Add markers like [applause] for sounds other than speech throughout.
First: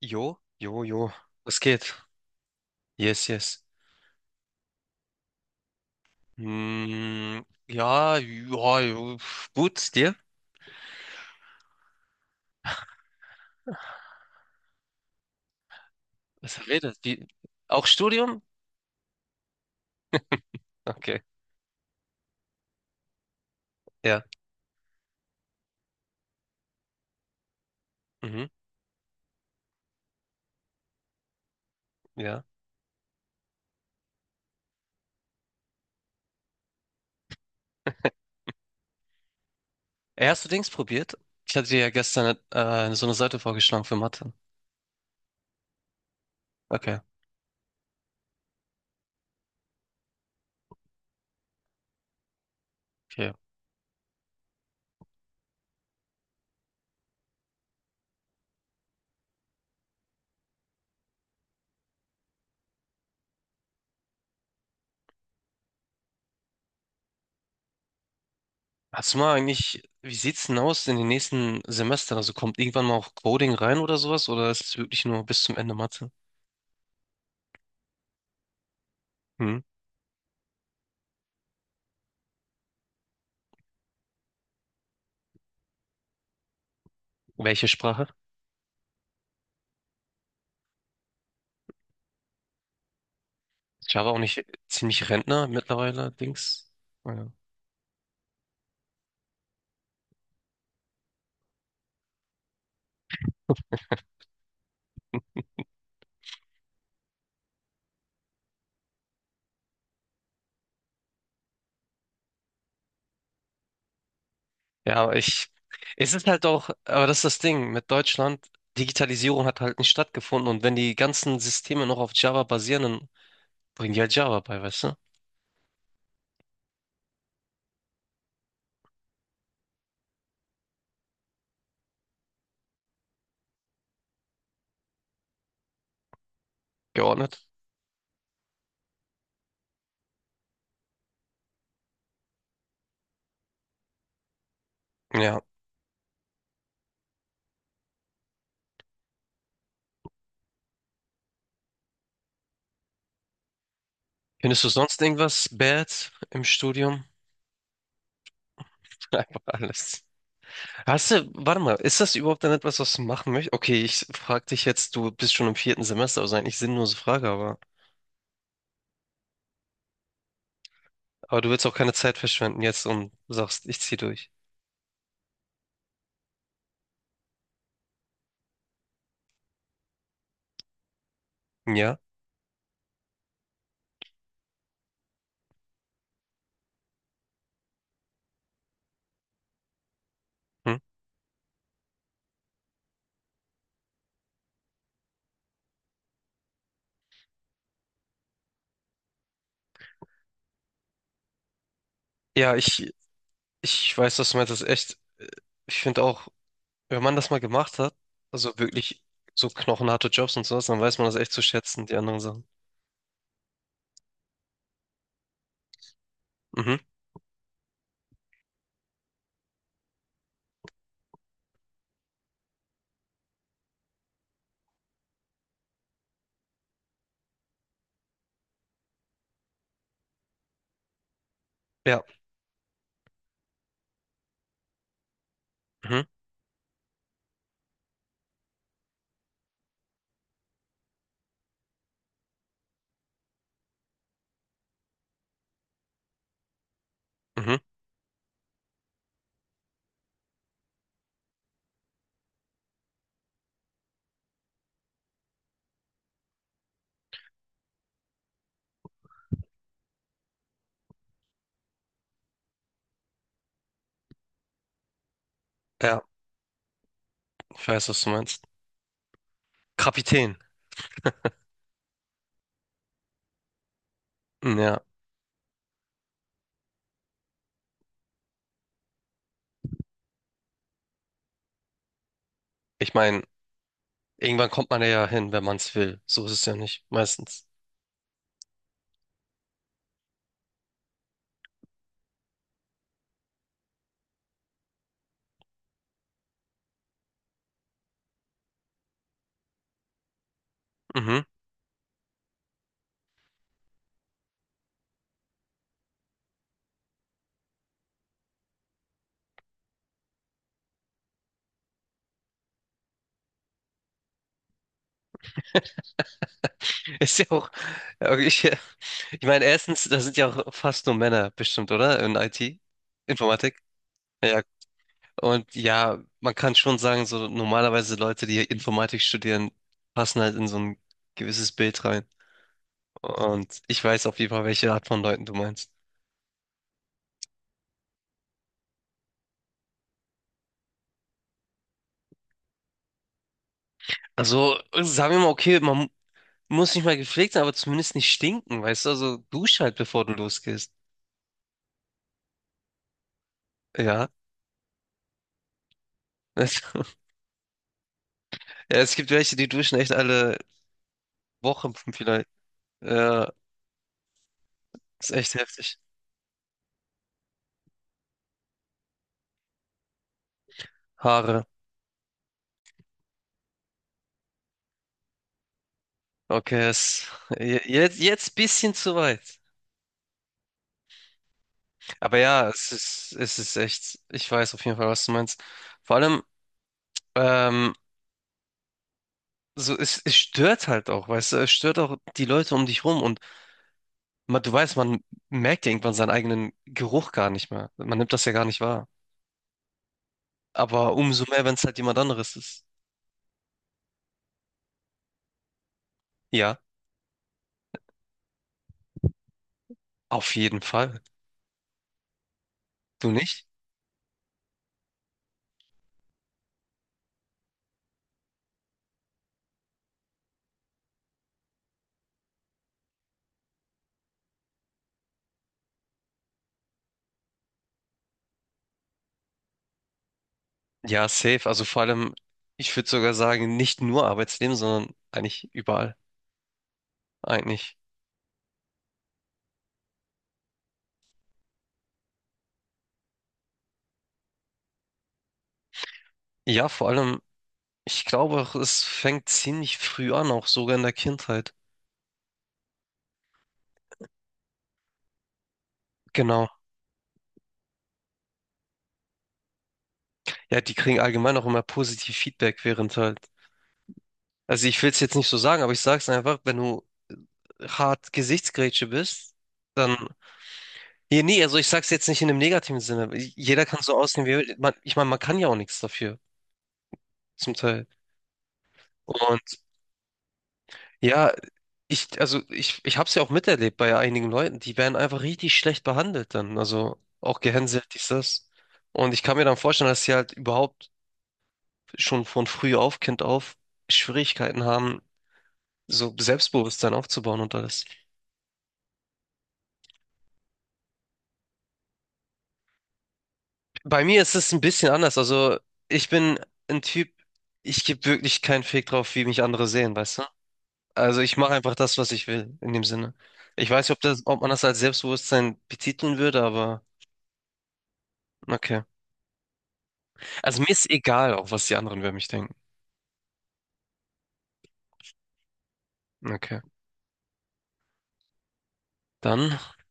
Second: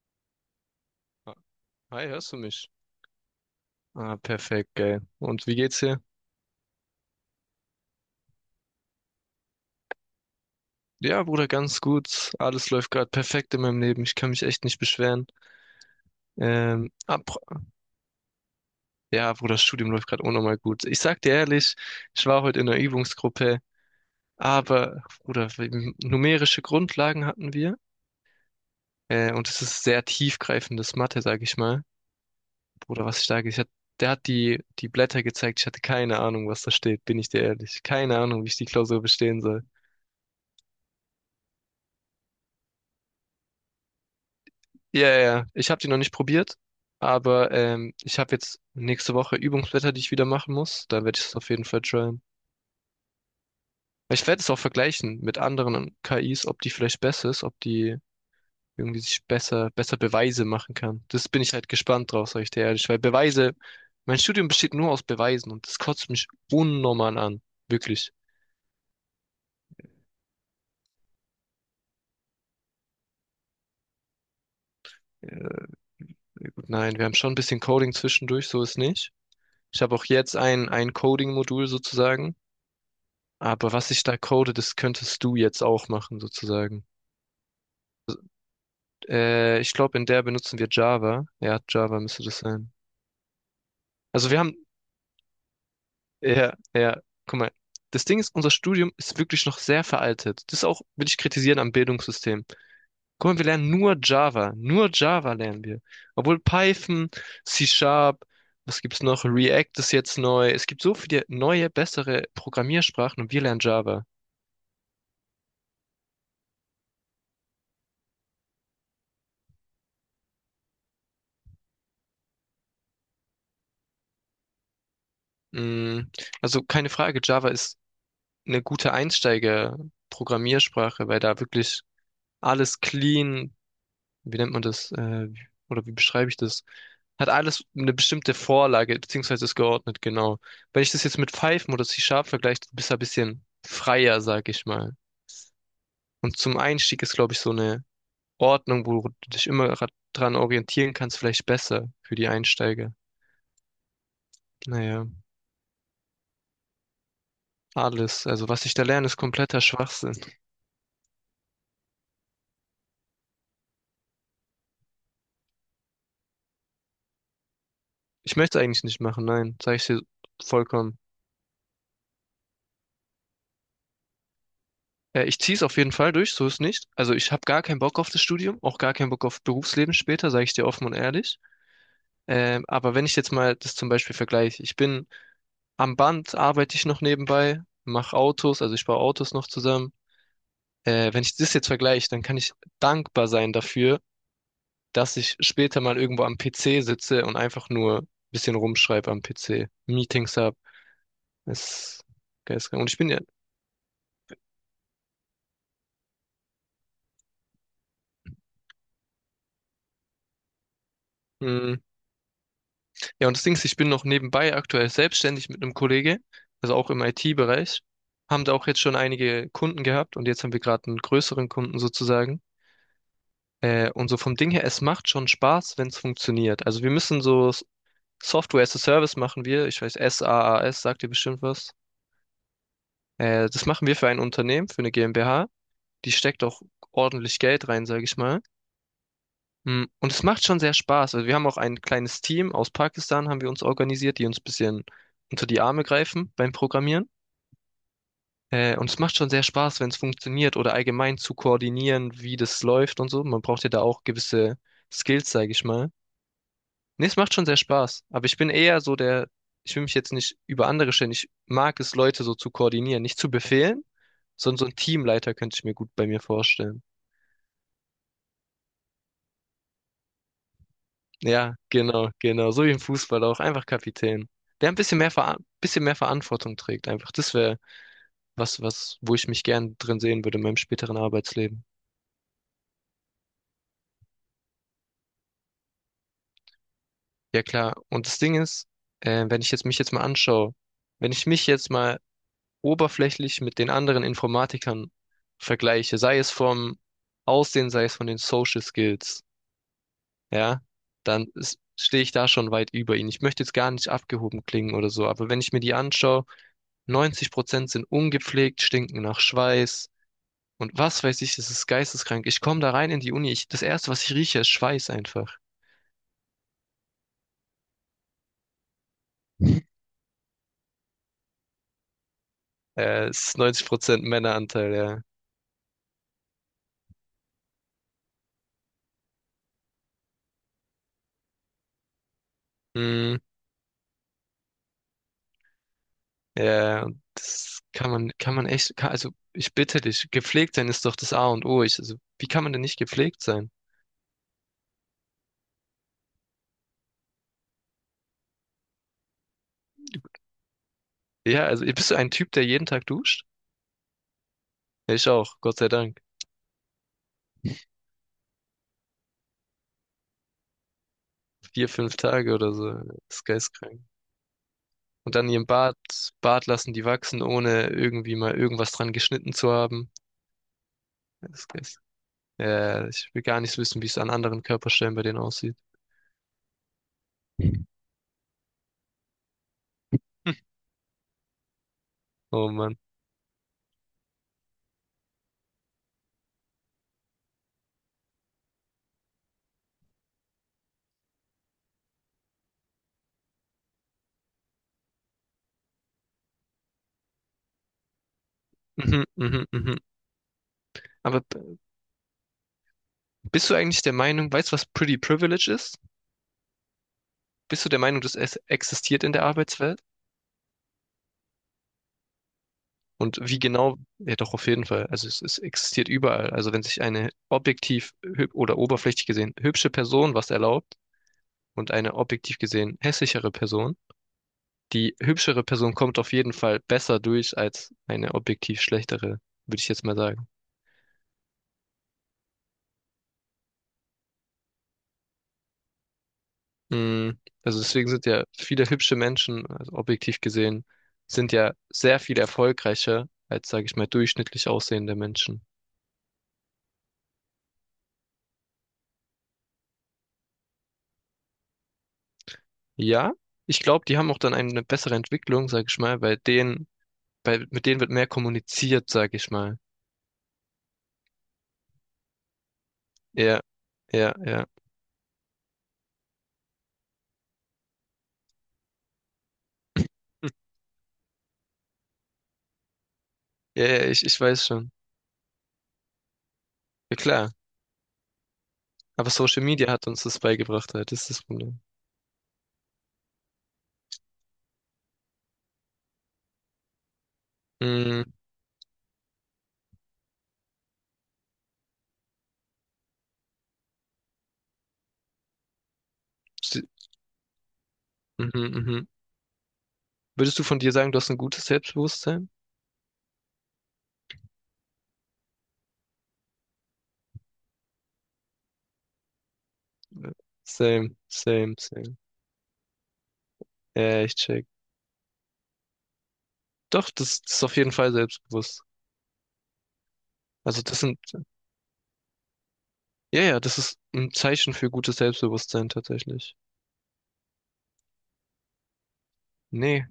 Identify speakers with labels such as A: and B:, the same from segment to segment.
A: Jo, jo, jo. Was geht?
B: Hi, hörst du mich?
A: Yes, yes.
B: Ah, perfekt, geil. Und wie geht's dir?
A: Hm, ja, ja, jo, gut, dir?
B: Ja, Bruder, ganz gut. Alles läuft gerade perfekt in meinem Leben. Ich kann mich echt nicht beschweren.
A: Was
B: Ähm,
A: redet? Wie?
B: ab,
A: Auch Studium?
B: ja, Bruder, das Studium läuft gerade unnormal gut. Ich sag
A: Okay,
B: dir ehrlich, ich war heute in der Übungsgruppe,
A: ja.
B: aber, Bruder, numerische Grundlagen hatten wir.
A: Mhm,
B: Und es ist sehr tiefgreifendes Mathe, sag ich mal.
A: ja.
B: Bruder, was ich sage, der hat die Blätter gezeigt. Ich hatte keine Ahnung, was da steht, bin ich dir ehrlich. Keine Ahnung, wie ich die Klausur bestehen soll.
A: Ey, hast du Dings probiert? Ich hatte dir ja gestern so eine Seite vorgeschlagen für Mathe.
B: Ja, ja, ja. Ich habe die noch nicht probiert,
A: Okay,
B: aber ich habe jetzt nächste Woche Übungsblätter, die ich wieder machen muss. Da werde ich es auf jeden Fall tryen.
A: okay.
B: Ich werde es auch vergleichen mit anderen KIs, ob die vielleicht besser ist, ob die irgendwie sich besser Beweise machen kann. Das bin ich halt gespannt drauf, sag ich dir ehrlich, weil Beweise, mein Studium besteht nur aus Beweisen und das kotzt mich unnormal an. Wirklich.
A: Hast du mal eigentlich, wie sieht's denn aus in den nächsten Semestern? Also kommt irgendwann mal auch Coding rein oder sowas? Oder ist es wirklich nur bis zum
B: Äh,
A: Ende Mathe?
B: gut, nein, wir haben schon ein bisschen Coding zwischendurch, so ist nicht.
A: Hm?
B: Ich habe auch jetzt ein Coding-Modul sozusagen. Aber was ich da code, das könntest du jetzt auch machen, sozusagen.
A: Welche Sprache?
B: Ich glaube, in der benutzen wir Java. Ja, Java müsste das sein.
A: Java auch
B: Also wir
A: nicht
B: haben,
A: ziemlich Rentner mittlerweile,
B: ja,
A: Dings?
B: ja,
A: Ja.
B: guck mal. Das Ding ist, unser Studium ist wirklich noch sehr veraltet. Das auch, will ich kritisieren am Bildungssystem. Guck mal, wir lernen nur Java. Nur Java lernen wir. Obwohl Python, C Sharp, was gibt's noch? React ist jetzt neu. Es gibt so viele neue, bessere Programmiersprachen und wir lernen Java.
A: Ja, aber ich, es ist halt auch, aber das ist das Ding mit Deutschland. Digitalisierung hat halt nicht stattgefunden, und wenn die ganzen Systeme noch auf Java basieren, dann bringen die halt Java bei, weißt du?
B: Mm, Also keine Frage, Java ist eine gute Einsteiger-Programmiersprache, weil da wirklich alles clean, wie nennt man das, oder wie beschreibe ich das? Hat
A: Geordnet.
B: alles eine bestimmte Vorlage, beziehungsweise ist geordnet, genau. Wenn ich das jetzt mit Python oder C-Sharp vergleiche, du bist du ein bisschen freier, sag ich mal.
A: Ja.
B: Und zum Einstieg ist, glaube ich, so eine Ordnung, wo du dich immer dran orientieren kannst, vielleicht besser für die Einsteiger.
A: Findest du sonst
B: Naja,
A: irgendwas bad im Studium?
B: alles. Also was ich da lerne,
A: [laughs]
B: ist
A: Einfach
B: kompletter
A: alles.
B: Schwachsinn.
A: Warte mal, ist das überhaupt dann etwas, was du machen möchtest? Okay, ich frag dich jetzt, du bist schon im vierten Semester, also eigentlich sinnlose Frage,
B: Ich möchte es eigentlich nicht machen, nein, sage ich dir vollkommen.
A: aber du willst auch keine Zeit verschwenden jetzt und sagst, ich zieh durch.
B: Ich ziehe es auf jeden Fall durch, so ist nicht. Also ich habe gar keinen Bock auf das Studium, auch gar keinen Bock auf Berufsleben später, sage ich dir offen und ehrlich.
A: Ja?
B: Aber wenn ich jetzt mal das zum Beispiel vergleiche, ich bin am Band, arbeite ich noch nebenbei, mache Autos, also ich baue Autos noch zusammen.
A: Hm?
B: Wenn ich das jetzt vergleiche, dann kann ich dankbar sein dafür, dass ich später mal irgendwo am PC sitze und einfach nur ein bisschen rumschreibe am PC, Meetings habe. Es
A: Ja,
B: ist geil. Und
A: ich,
B: ich bin ja,
A: ich weiß, was du meinst, das ist echt, ich finde auch, wenn man das mal gemacht hat, also wirklich so knochenharte Jobs und sowas, dann weiß man das echt zu
B: hm,
A: schätzen, die anderen Sachen.
B: ja, und das Ding ist, ich bin noch nebenbei aktuell selbstständig mit einem Kollege, also
A: Mhm.
B: auch im IT-Bereich. Haben da auch jetzt schon einige Kunden gehabt und jetzt haben wir gerade einen größeren Kunden sozusagen. Und so vom Ding her, es macht schon Spaß, wenn es funktioniert. Also wir müssen so Software as a Service machen wir. Ich weiß, SaaS sagt dir bestimmt was.
A: Ja.
B: Das machen wir für ein Unternehmen, für eine GmbH.
A: Mhm.
B: Die steckt auch ordentlich Geld rein, sage ich mal. Und es macht schon sehr Spaß. Also wir haben auch ein kleines Team aus Pakistan, haben wir uns organisiert, die uns ein bisschen unter die Arme greifen beim Programmieren.
A: Mhm.
B: Und es macht schon sehr Spaß, wenn es funktioniert oder allgemein zu koordinieren, wie das läuft und so. Man braucht ja da auch gewisse Skills, sage ich mal. Nee, es macht schon sehr Spaß. Aber ich bin eher so der, ich will mich jetzt nicht über andere stellen. Ich mag es, Leute so zu koordinieren, nicht zu befehlen, sondern so ein Teamleiter könnte ich mir gut
A: Ja,
B: bei mir vorstellen.
A: ich weiß, was du meinst. Kapitän.
B: Ja, genau, genau. So wie im Fußball auch. Einfach Kapitän.
A: Hm,
B: Der ein
A: ja.
B: bisschen mehr, Vera bisschen mehr Verantwortung trägt. Einfach. Das wäre was, wo ich mich gern drin sehen würde in meinem späteren Arbeitsleben.
A: Ich meine, irgendwann kommt man ja hin, wenn man es will. So ist es ja nicht,
B: Ja,
A: meistens.
B: klar. Und das Ding ist, wenn ich jetzt mich jetzt mal anschaue, wenn ich mich jetzt mal oberflächlich mit den anderen Informatikern vergleiche, sei es vom Aussehen, sei es von den Social Skills, ja,
A: Mhm.
B: dann stehe ich da schon weit über ihnen. Ich möchte jetzt gar nicht abgehoben klingen oder so, aber wenn ich mir die anschaue, 90% sind ungepflegt, stinken nach Schweiß und was weiß ich, das ist geisteskrank. Ich komme da rein in die Uni, das Erste, was ich rieche, ist Schweiß einfach.
A: [laughs] Ist ja auch, ja, okay, ich meine, erstens, da sind ja auch fast nur Männer bestimmt, oder? In IT,
B: Es ist
A: Informatik.
B: 90%
A: Ja,
B: Männeranteil, ja.
A: und ja, man kann schon sagen, so normalerweise Leute, die Informatik studieren, passen halt in so ein gewisses Bild rein.
B: Hm,
A: Und ich weiß auf jeden Fall, welche Art von Leuten du meinst.
B: ja, und das kann man echt, kann, also ich bitte dich, gepflegt sein ist doch das A und O. Also, wie kann man denn nicht gepflegt sein?
A: Also, sagen wir mal, okay, man muss nicht mal gepflegt sein, aber zumindest nicht stinken, weißt du? Also, dusch halt, bevor du losgehst.
B: Ja, also bist du ein Typ, der jeden Tag duscht?
A: Ja.
B: Ja, ich auch, Gott sei Dank.
A: Also, [laughs] ja, es gibt welche, die duschen echt alle
B: Vier,
A: Wochen
B: fünf
A: vielleicht.
B: Tage oder so. Das ist
A: Ja,
B: geisteskrank.
A: ist
B: Und dann
A: echt
B: ihren Bart,
A: heftig.
B: Bart lassen die wachsen, ohne irgendwie mal irgendwas dran geschnitten zu haben.
A: Haare.
B: Das ist, ja, ja, ja, ich will gar nicht so wissen, wie es an anderen Körperstellen bei denen aussieht.
A: Okay, es, jetzt, jetzt bisschen zu weit.
B: Hm.
A: Aber ja,
B: Oh Mann.
A: es ist echt, ich weiß auf jeden Fall, was du meinst. Vor allem, ähm, so, es stört halt auch, weißt du, es stört auch die Leute um dich rum. Und Man, du weißt, man merkt ja irgendwann seinen eigenen Geruch gar nicht mehr. Man nimmt das ja gar nicht wahr.
B: Mhm, mhm, mhm.
A: Aber
B: Aber
A: umso mehr, wenn es halt jemand anderes ist.
B: bist du eigentlich der Meinung, weißt du, was Pretty Privilege ist?
A: Ja,
B: Bist du der Meinung, dass es existiert in der Arbeitswelt?
A: auf jeden Fall. Du
B: Und wie
A: nicht?
B: genau? Ja, doch, auf jeden Fall. Also es existiert überall. Also wenn sich eine objektiv oder oberflächlich gesehen hübsche Person was erlaubt und eine objektiv gesehen hässlichere Person, die hübschere Person kommt auf jeden Fall besser durch als eine objektiv schlechtere, würde ich jetzt mal sagen.
A: Ja, safe. Also vor allem, ich würde sogar sagen, nicht nur Arbeitsleben, sondern eigentlich überall.
B: Mm, Also
A: Eigentlich.
B: deswegen sind ja viele hübsche Menschen, also objektiv gesehen, sind ja sehr viel erfolgreicher als, sage ich mal, durchschnittlich aussehende Menschen.
A: Ja, vor allem, ich glaube auch, es fängt ziemlich früh an, auch sogar in der Kindheit.
B: Ja, ich glaube, die haben auch dann eine bessere Entwicklung, sage ich mal, weil
A: Genau.
B: mit denen wird mehr kommuniziert, sage ich mal.
A: Ja, die kriegen allgemein auch immer positiv Feedback während halt.
B: Ja, ja, ja.
A: Also ich will es jetzt nicht so sagen, aber ich sag's einfach, wenn du hart Gesichtsgrätsche bist, dann
B: [laughs] Hm.
A: Nee, nee, also ich sag's jetzt nicht in einem negativen Sinne. Jeder
B: Ja,
A: kann
B: ja,
A: so
B: ich
A: aussehen, wie er
B: weiß
A: will.
B: schon.
A: Man, ich meine, man kann ja auch nichts dafür,
B: Ja, klar.
A: zum Teil.
B: Aber Social
A: Und
B: Media hat uns das beigebracht, halt. Das ist das
A: ja,
B: Problem.
A: ich hab's ja auch miterlebt bei einigen Leuten, die werden einfach richtig schlecht behandelt dann. Also auch gehänselt,
B: Mm,
A: dies, das. Und ich kann mir dann vorstellen, dass sie halt überhaupt schon von früh auf, Kind auf, Schwierigkeiten haben, so
B: sie-
A: Selbstbewusstsein aufzubauen und alles.
B: Mhm, mhm. Würdest du von dir sagen, du hast ein gutes Selbstbewusstsein?
A: Bei mir ist es ein bisschen anders. Also ich bin ein Typ, ich gebe wirklich keinen Fick drauf, wie mich andere sehen, weißt du?
B: Same,
A: Also ich mache
B: same,
A: einfach
B: same.
A: das, was ich will, in dem Sinne. Ich weiß nicht, ob
B: Ja, ich
A: das, ob
B: check.
A: man das als Selbstbewusstsein betiteln würde, aber
B: Doch, das ist auf jeden Fall selbstbewusst.
A: okay. Also
B: Also
A: mir
B: das
A: ist
B: sind,
A: egal, auch was die anderen über mich denken.
B: ja, ja, das ist ein Zeichen für gutes Selbstbewusstsein tatsächlich.
A: Okay. Dann,
B: Nee,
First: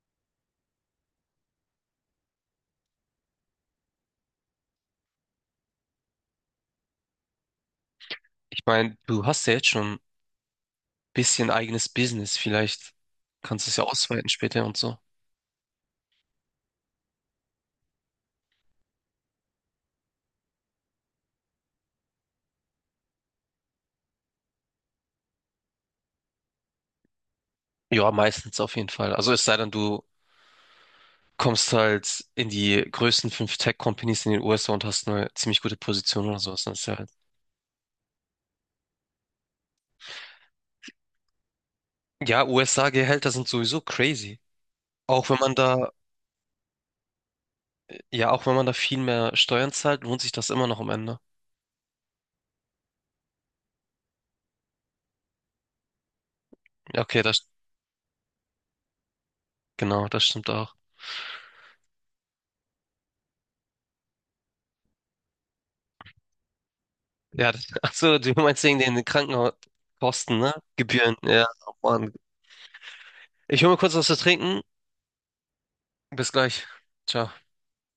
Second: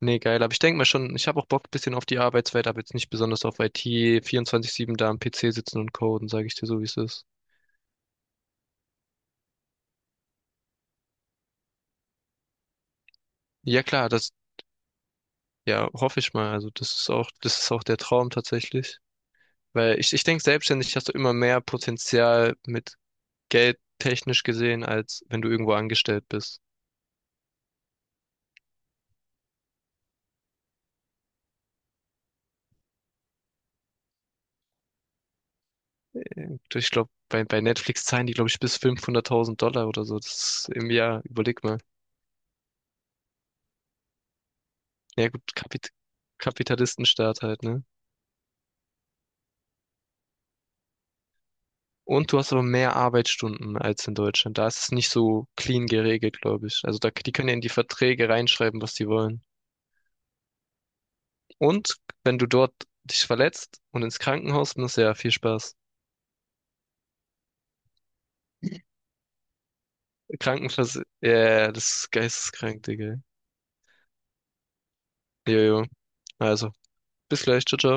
B: nee, geil. Aber ich denke mal schon, ich habe auch Bock ein bisschen auf die Arbeitswelt, aber jetzt nicht besonders auf IT, 24/7 da am PC sitzen und coden, sage ich dir so, wie es ist.
A: ich meine, du hast ja jetzt schon ein bisschen eigenes Business. Vielleicht kannst du es
B: Ja,
A: ja
B: klar,
A: ausweiten
B: das,
A: später und so.
B: ja, hoffe ich mal. Also das ist auch der Traum tatsächlich. Weil ich denke, selbstständig hast du immer mehr Potenzial mit Geld technisch gesehen, als wenn du irgendwo angestellt bist.
A: Ja, meistens auf jeden Fall. Also es sei denn, du kommst halt in die größten fünf Tech-Companies in den USA und hast eine ziemlich gute Position oder sowas. Dann ist
B: Ich
A: ja halt.
B: glaube, bei Netflix zahlen die, glaube ich, bis 500.000 Dollar oder so. Das ist im Jahr, überleg mal.
A: Ja, USA-Gehälter sind sowieso crazy.
B: Ja
A: Auch wenn man
B: gut,
A: da
B: Kapitalistenstaat halt, ne?
A: Ja, auch wenn man da viel mehr Steuern zahlt, lohnt sich das immer noch am Ende.
B: Und du hast aber mehr Arbeitsstunden als in Deutschland. Da ist es nicht so clean geregelt, glaube ich. Also
A: Ja,
B: da,
A: okay,
B: die
A: das,
B: können ja in die Verträge reinschreiben, was die wollen.
A: genau, das stimmt auch.
B: Und wenn du dort dich verletzt und ins Krankenhaus musst, ja, viel Spaß.
A: Ja, das, [laughs] ach so, du meinst wegen den Krankenhauskosten, ne? Gebühren, ja, oh
B: Ja, das
A: Mann.
B: ist geisteskrank, Digga.
A: Ich hole mir kurz was zu trinken.
B: Jojo.
A: Bis gleich.
B: Also,
A: Ciao.
B: bis gleich, ciao, ciao.